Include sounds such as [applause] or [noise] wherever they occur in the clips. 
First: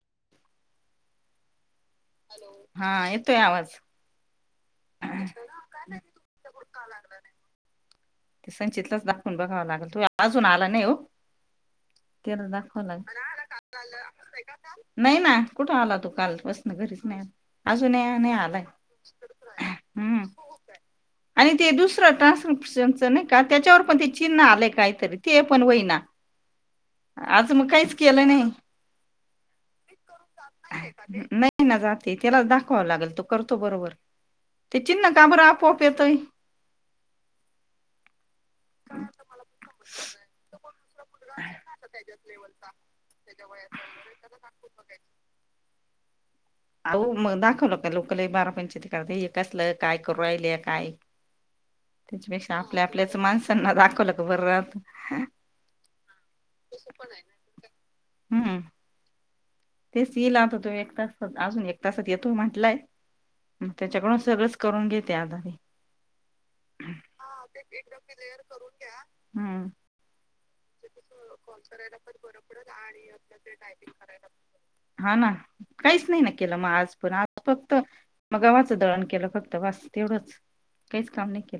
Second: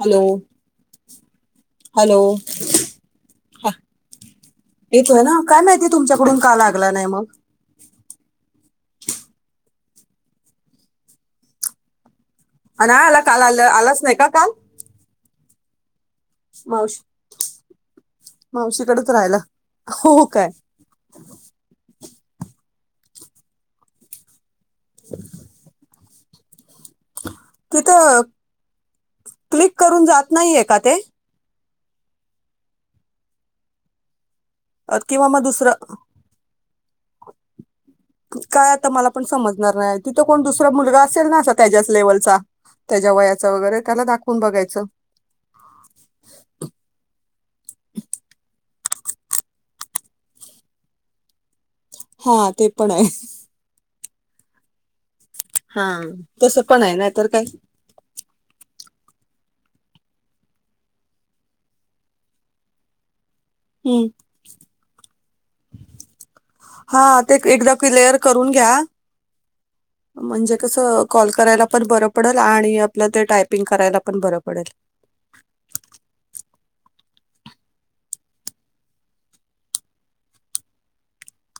Hello hello हा येतोय ह आवाज येतोय ना काय माहितीय तुमच्याकडून का लागला नाही मग ते संचितलाच दाखवून बघावं लागेल तू अजून आला नाही हो द आणिय आला काल आलं आलाच नाही का काल नाही ना कुठे आला तू काल बसन घरीच मावशी नाही अजून नाही आलाय मावशीकडेच राहिला हो हम् काय आणि ते दुसरं ट्रान्सशनच नाही का त्याच्यावर पण ते चिन्ह आलेय का काहीतरी ते पण होईना आज मग काहीच तिथं केलं नाही क्लिक करून जात नाहीये का ते नाही ना जाते त्यालाच दाखवावं लागेल तो करतो बरोबर ते अ, चिन्ह किंवा मग काबरं दुसरं आपोआप येतय काय आता मला पण समजणार नाही तिथं कोण दुसरा मुलगा असेल ना असा त्याच्याच लेवलचा त्याच्या वयाचं वगैरे त्याला दाखवून बघायचं अह मग दाखवलं का लोक ल बारा पणचती करत हे कसलं काय करू राहिले काय [inaudible] हा त्याच्यापेक्षा ते आपल्या पण आहे आपल्याच माणसांना दाखवलं ग बरात हा तस पण आहे ना तरर काय हम्म तेच येल आता तो एक तासात अजून एक तासात येतो म्हटलायग हम्म. त्याच्याकडून सगळंच करूनग त्या आधारी हा ते एकदम मी रलेअर करून घ्या ह म्हणजे कसं कॉल करायला पण बरं पडेल आणि आपल्या ते टायपिंग करायला पण बरं पडेल हा ना काहीच नाही ना केलं मग आज पण आज फक्त मग गावाचं दळण केलं फक्त वास तेवढंच काहीच काम नाही के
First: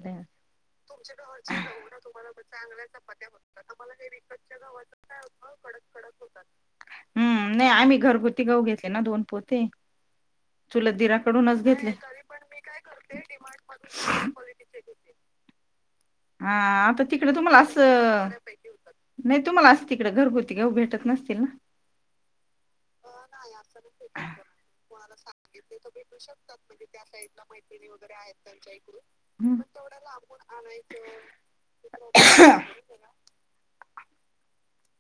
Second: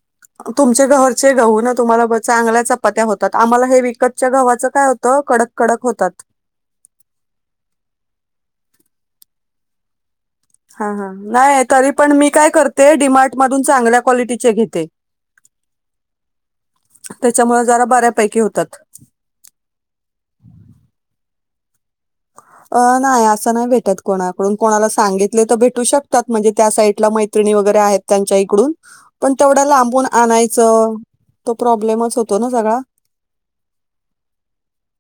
तुमचे घरचे गहू ना तुम्हाला ब चगल्याच्या पत्या होतात आम्हाला हे विकत च्या गव्हाचं काय होतं कडक कडक होतात हम् नाही आम्ही घरगुती गाऊ घेतले ना दोन पोते हा चुलत हा नाही दिराकडूनच तरी घेतले पण मी काय करते डिमार्ट मधून चांगल्या क्वालिटीचे घेते हा आता तिकडे तुम्हाला त्याच्यामुळे जरा असं बऱ्यापैकी होतात नाही तुम्हाला अस तिकडे घरगुती घेऊ भेटत नसतील ना अ नाही असं नाही भेटत कोणाकडून कोणाला सांगितले तर भेटू शकतात म्हणजे त्या साईडला मा िणी वगैरे आहेत त्यांच्या इकडून पण तेवढं लांबून आणायचं तो प्रॉब्लेमच होतो ना स हम्म.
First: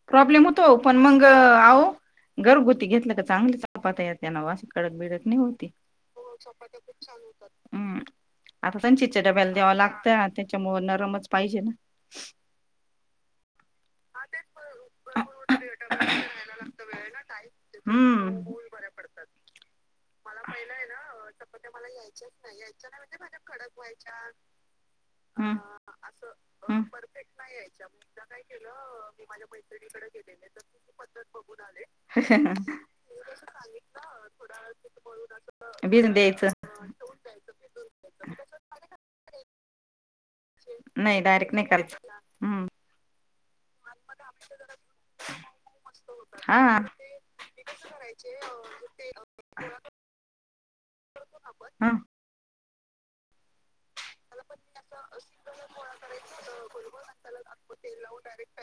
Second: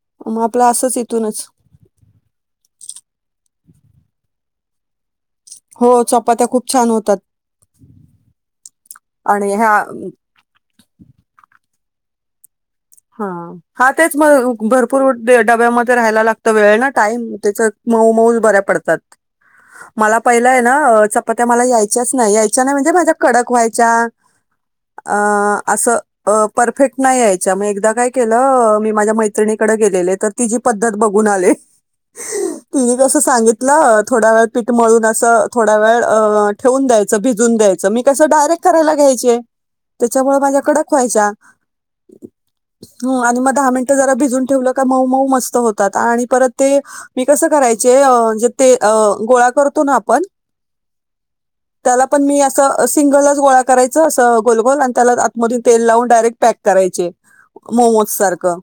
प्रॉब्लेम होतो पण मग आह घरगुती घेतलं का चांगली चपात या त्याना वास कडक बीडक नई होत. हो चपात्या खुप छान होतात अम्म आता संचितच्या आणि डब्याला ह्या द्यावं लागतंय ते त्याच्यामुळे नरमच पाहिजे ना, हा हा तेच म भरपूर डब्यामध्ये राहायला लागतं वेळ ना, टाईम त्याच मऊ मऊज हम्म बऱ्या पडतात. मला पहिलंय ना, अ चपात्या मला यायच्याच नाही यायच्या नाही म्हणजे माझ्या कडक व्हायच्या अ हम्म अस अ हम्म. परफेक्ट नाही यायच्या म एकदा काय केलं हो मी माझ्या मैत्रिणीकडे गेलेले तर ती जी पद्धत बघून आले. तिने कसं सांगितलं थोडा वेळ पीठमळून असं थोडा वेळ भिजून अ द्यायचं ठेवून द्यायचं भिजून द्यायचं मी कसं डायरेक्ट करायला घ्यायचे, त्याच्यामुळे माझ्या कडक व्हायच्या. [unintelligible] करायच. हम्म. हो आणि मग दहा मिनटं जरा भिजून ठेवलं का मऊ मऊ मस्त होतात आणि परत हा ते मी कसं करायचे अ जे ते अ गोळा करतो ना आपण हा त्याला पण मी असं सिंगलच गोळा करायचं, असं गोलगोल आणि त्याला आतमधून तेल लावून डायरेक्ट पॅक करायचे. मोमोज सारखं.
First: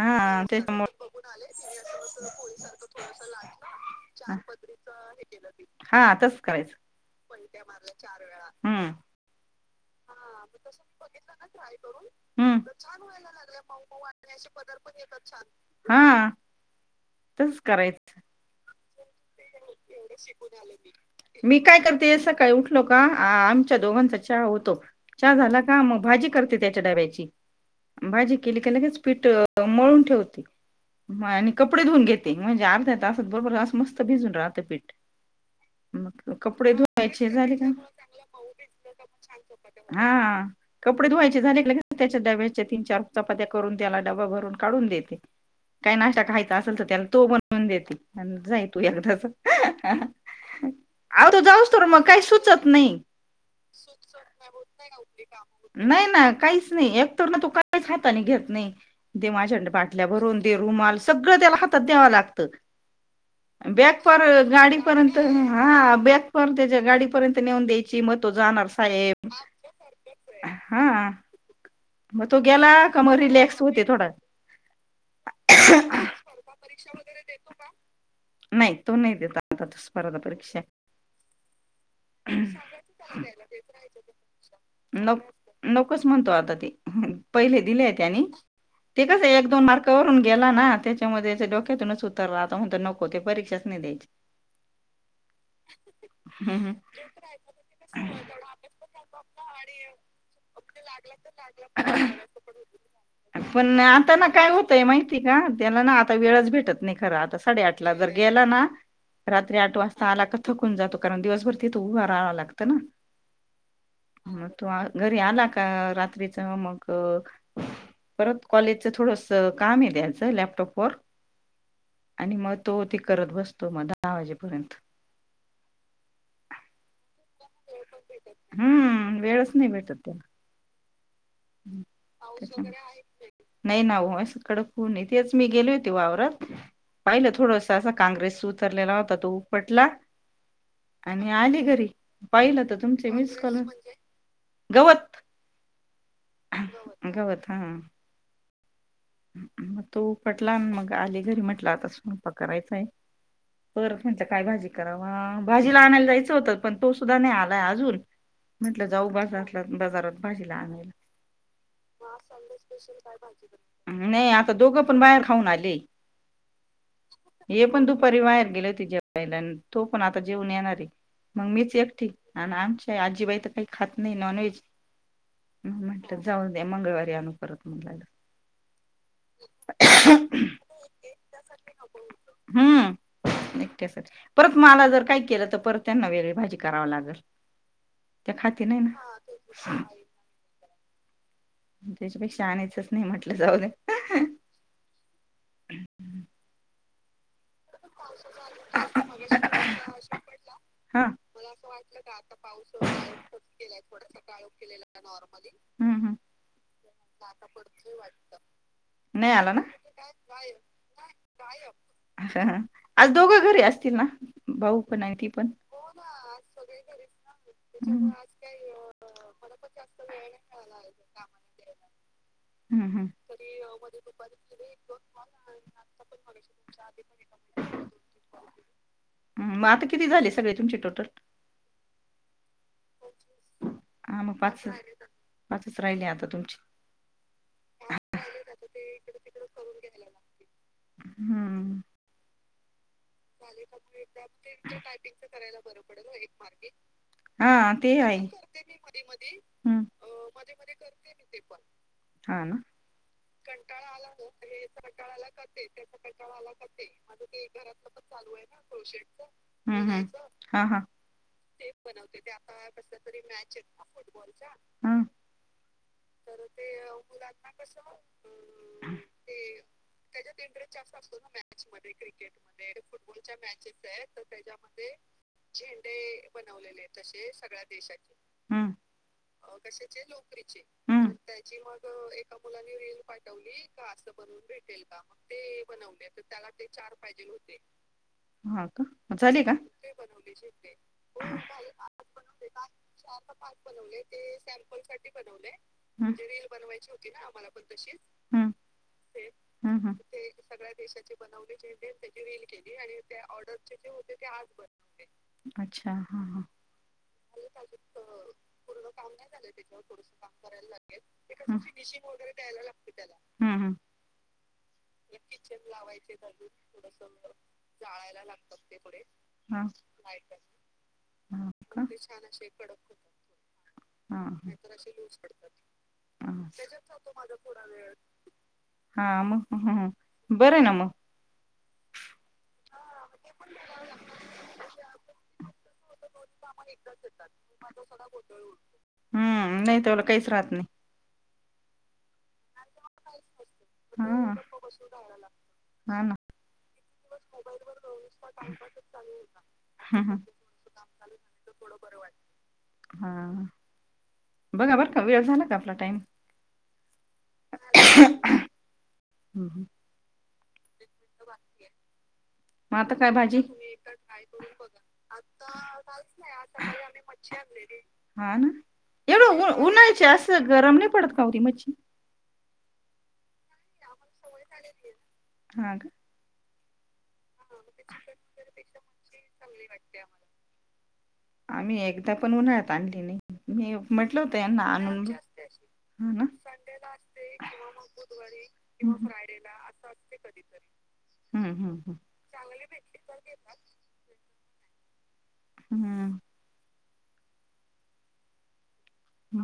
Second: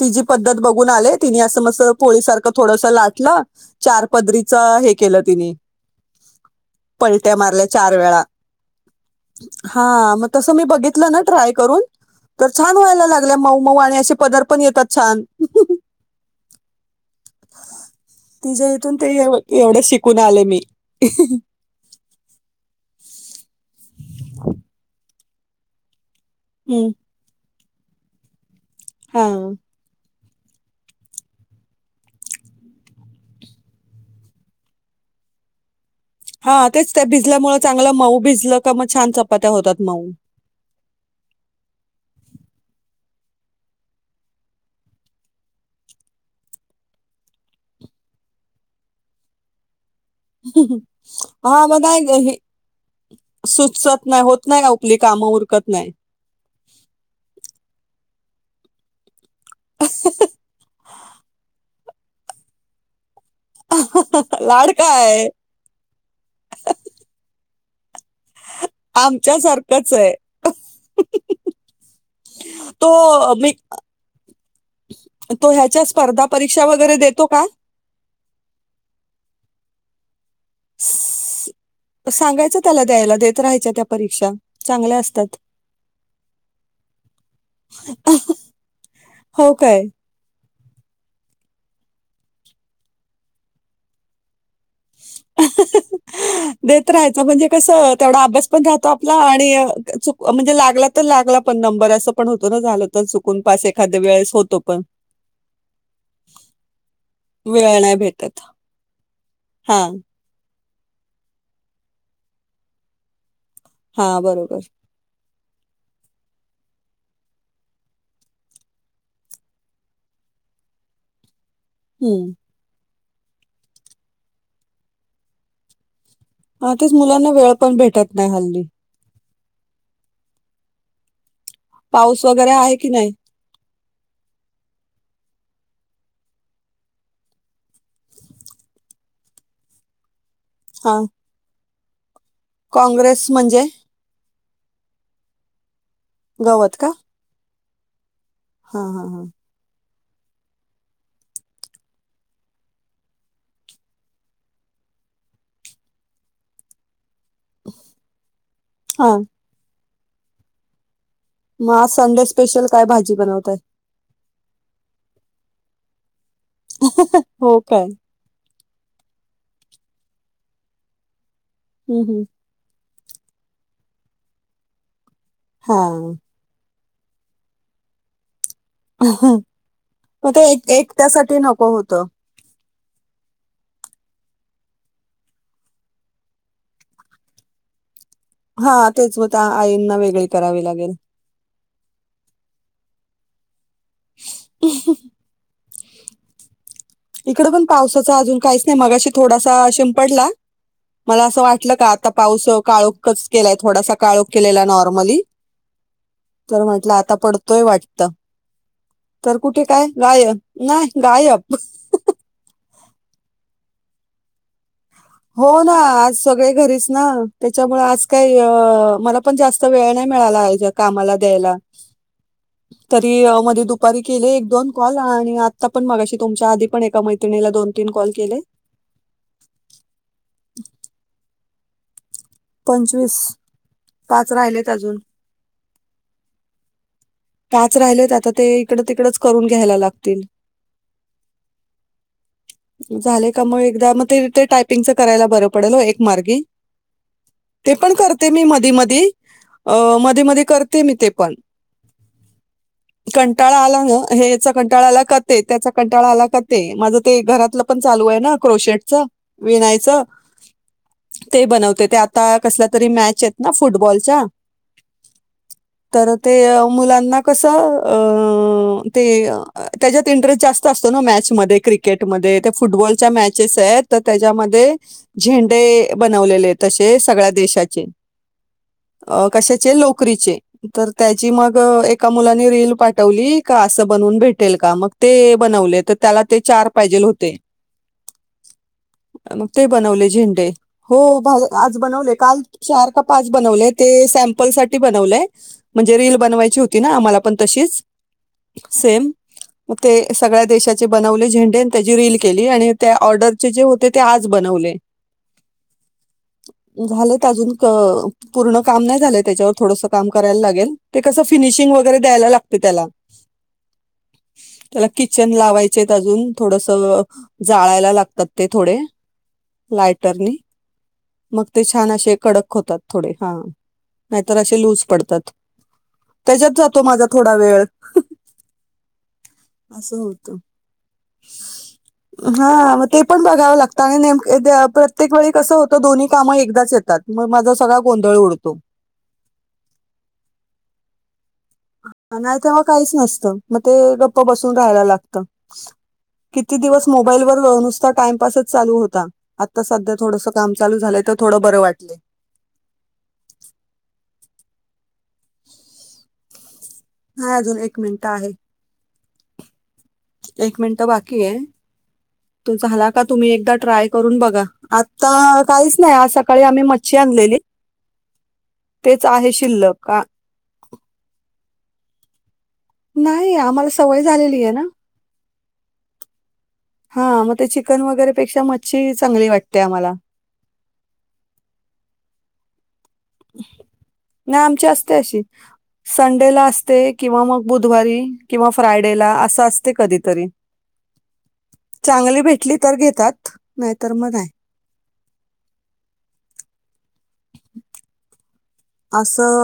ति जी पद्धत त्याच्यामुळ बघून आले तिने असं मस पोळीसारखं थोडस लाटलं चार पदरीच हे केलं तिने हा तच करायच. पलट्या मारल्या चार वेळा. हा तस मी बघीतल ना, ट्राय करून ता छान कट व्हायला लागल्या मऊ मऊ आणि असे लागल्या [unintelligible] पदर येतात पण छान हा तसच करायचं. तिच्या इथून ते एवढं शिकून आले मी. मी काय करते सकाळी उठलो का आमच्या दोघांचा चहा होतो चहा झाला का म भाजी कर त्याच्या हं. डब्याची भाजी केली क लगेच हा. पीठ मळून ठेवते. म आणि कपडे धुून घेते म्हणजे अर्ध्या तासत बरोबर आस मस्त भिजून राहतं पीठ. मग हा कपडे तेच त्या धुवायचे झाले भिजल्यामुळे का मऊ चांगलं भिजलं का भिजत मग छान होतात चपात्या मऊ. हा कपडे धुवायचे झाले क त्याच्या डब्याच्या, तीन चार चपात्या करून त्याला डबा भरून काढून देते. काय नाश्ता खायचा असेल तर त्याला तो बनवून देते जाई तू एकदाच. आता हा जाऊस तर मग नाही ग काही हे सुचत नाही. सुचत नाही होत नाही आपली [unintelligible] कामं उरकत नाही ना काहीच नाही. तो ना तो काहीच हाता घेत नाही ते माझ्या बाटल्या भरून दे रुमाल सगळ त्या हात तात द्याव लागतं. बॅग पर लाड गाडीपर्यंत काय हा बॅग पर त्याच्या गाडीपर्यंत नेऊन द्यायची. ची म तव जाणार साहेब आमच्या सारखंच आहे. हा. मग तो गेला का मग तो मी रिलॅक्स होते थोडा तो ह्याच्या स्पर्धा परीक्षा वगैरे देतो का? नाही तो नाही देत आता त स्पर्धा परीक्षा. [inaudible] सागत सांगायचं त्याला द्यायला चला त्याला देत राहायच्या त्या परीक्षा चांगल्या राहयच्या नक असतात. नकच म्हणतो आता ते पहिले दिलेय त्यानी ते कसं आहे एक हो दोन काय? मार्क [unintelligible] गेला ना, त्याच्यामध्ये डोक्यातूनच उतर राताण नको ते परीक्षाच नाही द्यायचे. [inaudible] देत राहायचं म्हणजे कस तेवढा अभ्यास पण राहतो आपला आणि अ चुक म्हणजे लागला तर लागला पण नंबर असं पण होतो ना, झालं तर चुकून पास एखाद्या वेळेस होतो. पण. ताई माहिती का त्याला ना, आता वेळच भेटत नाही खंर आता साडे वेळ आठ [unintelligible] नाही ज भेटत. गेला ना, रात्री आठ हां, वाजता आला का थकून जातो कारण दिवसभर तिथ उभा राहाव लागतं ना हां, [unintelligible] बरोबर. तो. घरी आला का रात्रीच मग. परत कॉलेजचं थोडंस काम आहे त्याचं लॅपटॉपवर. हं. आणि मग तो ते करत बसतो मग दहा वाजेपर्यंत. हां, तेच मुलांना वेळ पण भेटत नाही हल्ली. हम्म वेळस नाही भटते. पाऊस वगैरे आहे की नाही? आहेत का. नाही ना होकड खन तेच मी गेले होते वावरात. पाहिलं थोडस असं काँग्रेस उतरलेला होता तो उपटला. हा. मी आली घरी पाहिलं तर तुमचे म्हणजे मिसकलून गवत. गवत का. अगवत हां. हा हा हा. मग तो पटला मग आली घरी म्हटलं आतापा करायचाय. पर म्हटलं काय भाजी कराव भाजीला आणायला जायचं होतं पण तो सुद्धा नाही आला. अजून म्हटलं जाऊ ब हां, असला बाजारात भाजीला आणायला. मग आज संडे स्पेशल काय भाजी बनवताय. नाही आता दोघं पण बाहेर खाऊन आले. हो हे पण काय? दुपारी बाहेर गेले तिच्या्या बाईला आणि तो पण आता जेऊन येणारी. मग मीच हं, एकटी हं. आणि आमच्या आजीबाई तर काही खात नाही नॉनव्हेज. हां. मंगळवारी आणू परत म्हणला. ह मग ते एक एक त्यासाठी नको होतं. हम्म एकट्याच परत मला जर काही केलं तर परत त्यांना वेगळी भाजी कराव लागेल. हा तेच मत आईंना वेगळी करावी लागेल. त्याच्यापेक्षा आणायचंच नाही म्हटलं जाऊ दे. ह. हम्. इकडे पण पावसाचा अजून काहीच नाही मगाशी थोडासा शिं पडला. हा मला असं वाटलं का आता पाऊस काळोखच केलाय थोडासा काळोख केलेला नॉर्मली. हम्म हम्म तर म्हटलं आता पडतोय वाटत. नाही तर आला कुठे काय गायब नाही गायब. ह आज दोघं घरी असतील ना. बऊ पण नाहीती. हो ना आज सगळे घरीच ना त्याच्यामुळे आज हम्म काय. मला पण जास्त वेळ नाही मिळाला कामाला द्यायला. हम्म हम्म तरी मध्ये दुपारी केले एक दोन कॉल आणि आता पण मगाशी तुमच्या आधी पण एका मै्री. तला दोन तीन कॉल केले. मग आता किती झाले सगळे तुमचे टोटल. पंचवीस. हां पाच मग राहिलेत अजून पाचच पाचच राहिले आता तुमची. पाच राहिलेत आता ते इकड तिकडच करून घ्यायला लागतील. हम्म झाले का म एकदा मग ते ते टायपिंगचं करायला बरं पडेल हो एक मार्गी. हा ते पण आहे करते मी मधी मधी अ हम्म मधी मधी करते मी ते पण. हा ना. कंटाळा आला ना हे याचा कंटाळा आला कात त्याचा कंटाळा आला कात माझं ते घरातलं पण चालू. क्रोशेट च हम्म विनायचं. हम्म हा हा कसल्या तरी मॅच आहेत ना फुटबॉलच्या [unintelligible] तर ते. मुलांना कस ते त्याच्यात इंटरेस्ट जास्त असतो ना मॅच म क्रे. क्रिकेटमध्ये ते फुटबॉलच्या मॅच. तर त्याच्यामध्ये झेंडे बनवलेले तसे सगळ्या देशाचे. हम्म अ कशाचे लोकरीचे तर हम्म त्याची मग एका मुलानी रील पाठवली का अस बनवून भेटेल का मग ते बनवले तर त्याला ते चार फादे होते मग ते बनवले झेंडे हो आज बनवले काल चार का पाच बनवलंय ते सॅमपल साठी बनवलंय म्हणजे हम्म रील बनवा आम पण त हम्म हम्म हम्म सग्या देशा ब झें त्याची रील केली आणि त्या ऑर्डर अच्छा हा ह झालं अजून पूर्ण काम नाही झालं त्याच्यावर थोडस काम करायला लागेल ते कस फिनिशिंग वगैरे द्यायला लागते त्याला हम् हम त्याला किचन लावायचे अजून थोडस जाळायला लागतात ते थोडे हा लायटरनी मग हा ते का छान असे कडक होतात थोडे हा हा नाहीतर असे लूज पडतात हा त्याच्यात जातो माझा थोडा वेळ हा मग हम्म असं होत हम्म. बरं आहे ना मग [unintelligible] हा ते पण बघावं लागतं आणि नेमके प्रत्येक वेळी कसं होतं दोन्ही काम एकदाच येतात मग माझा सगळा गोंधळ उडतो हम्म नाही त बला काहीच राहत नाही नाही तेव्हा काहीच नसतं मग ते गप्प हा बसून राहायला लागत हा ना किती दिवस मोबाईल वर नुसता टाइमपासच चालू होता आता सध्या हम्म हम्म. थोडस काम चालू झाले तर थोडं बरं वाटय हा बघा बरं का वेळ झाला का आपला टाइम हा अजून एक मिनटं आहे ह ह एक मिनट बाकी आहे तो झाला आता का काय तुम्ही भाजी एकदा ट्राय करून बघा आता काहीच नाही आज सकाळी आम्ही मच्छी आणलेली हा ना तेच आहे एवढं उ शिल्लक का उन्हाळ्याची असं गरम नाही पडत कावरी मच्छी नाही आम्हाला सवय झालेली आहे ना हा का हा म ते चिकन वगैरेपेक्षा मच्छी चांली वाटते आम्हाला. आम्ही एकदा पण उन्हाळत आण तने ना आमची असते अशी हा संडेला असते किंवा मग बुधवारी किंवा फ्रायडेला ना असं असते कधीतरी हम्म हम्म चांगली भेटली तर घेतात नाही तरर मग आहे हम्म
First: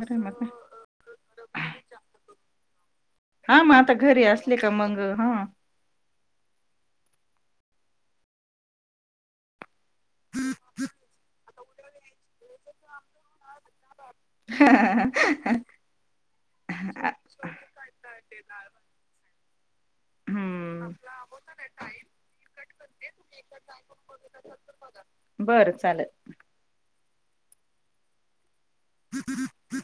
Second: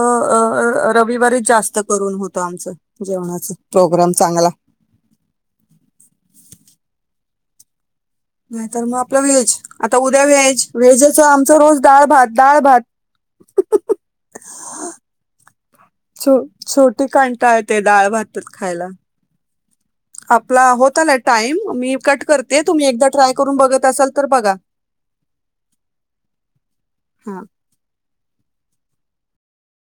बरं मग काय रविवारीच जास्त करून होतं आमचं जेवणाचा प्रोग्राम चांगला चमंग हा नाहीतर मग आपलं व्हेज आता उद्या व्हेज व्हेजचं आमच रोज डाळ भात डाळ भात ह छोटी कंटाळते डाळ भात खायला आपला हम्म होत आला टाइम मी कट करते तुम्ही एकदा ट्राय करून बघत असाल तर बघा बरं चालेल हा [unintelligible]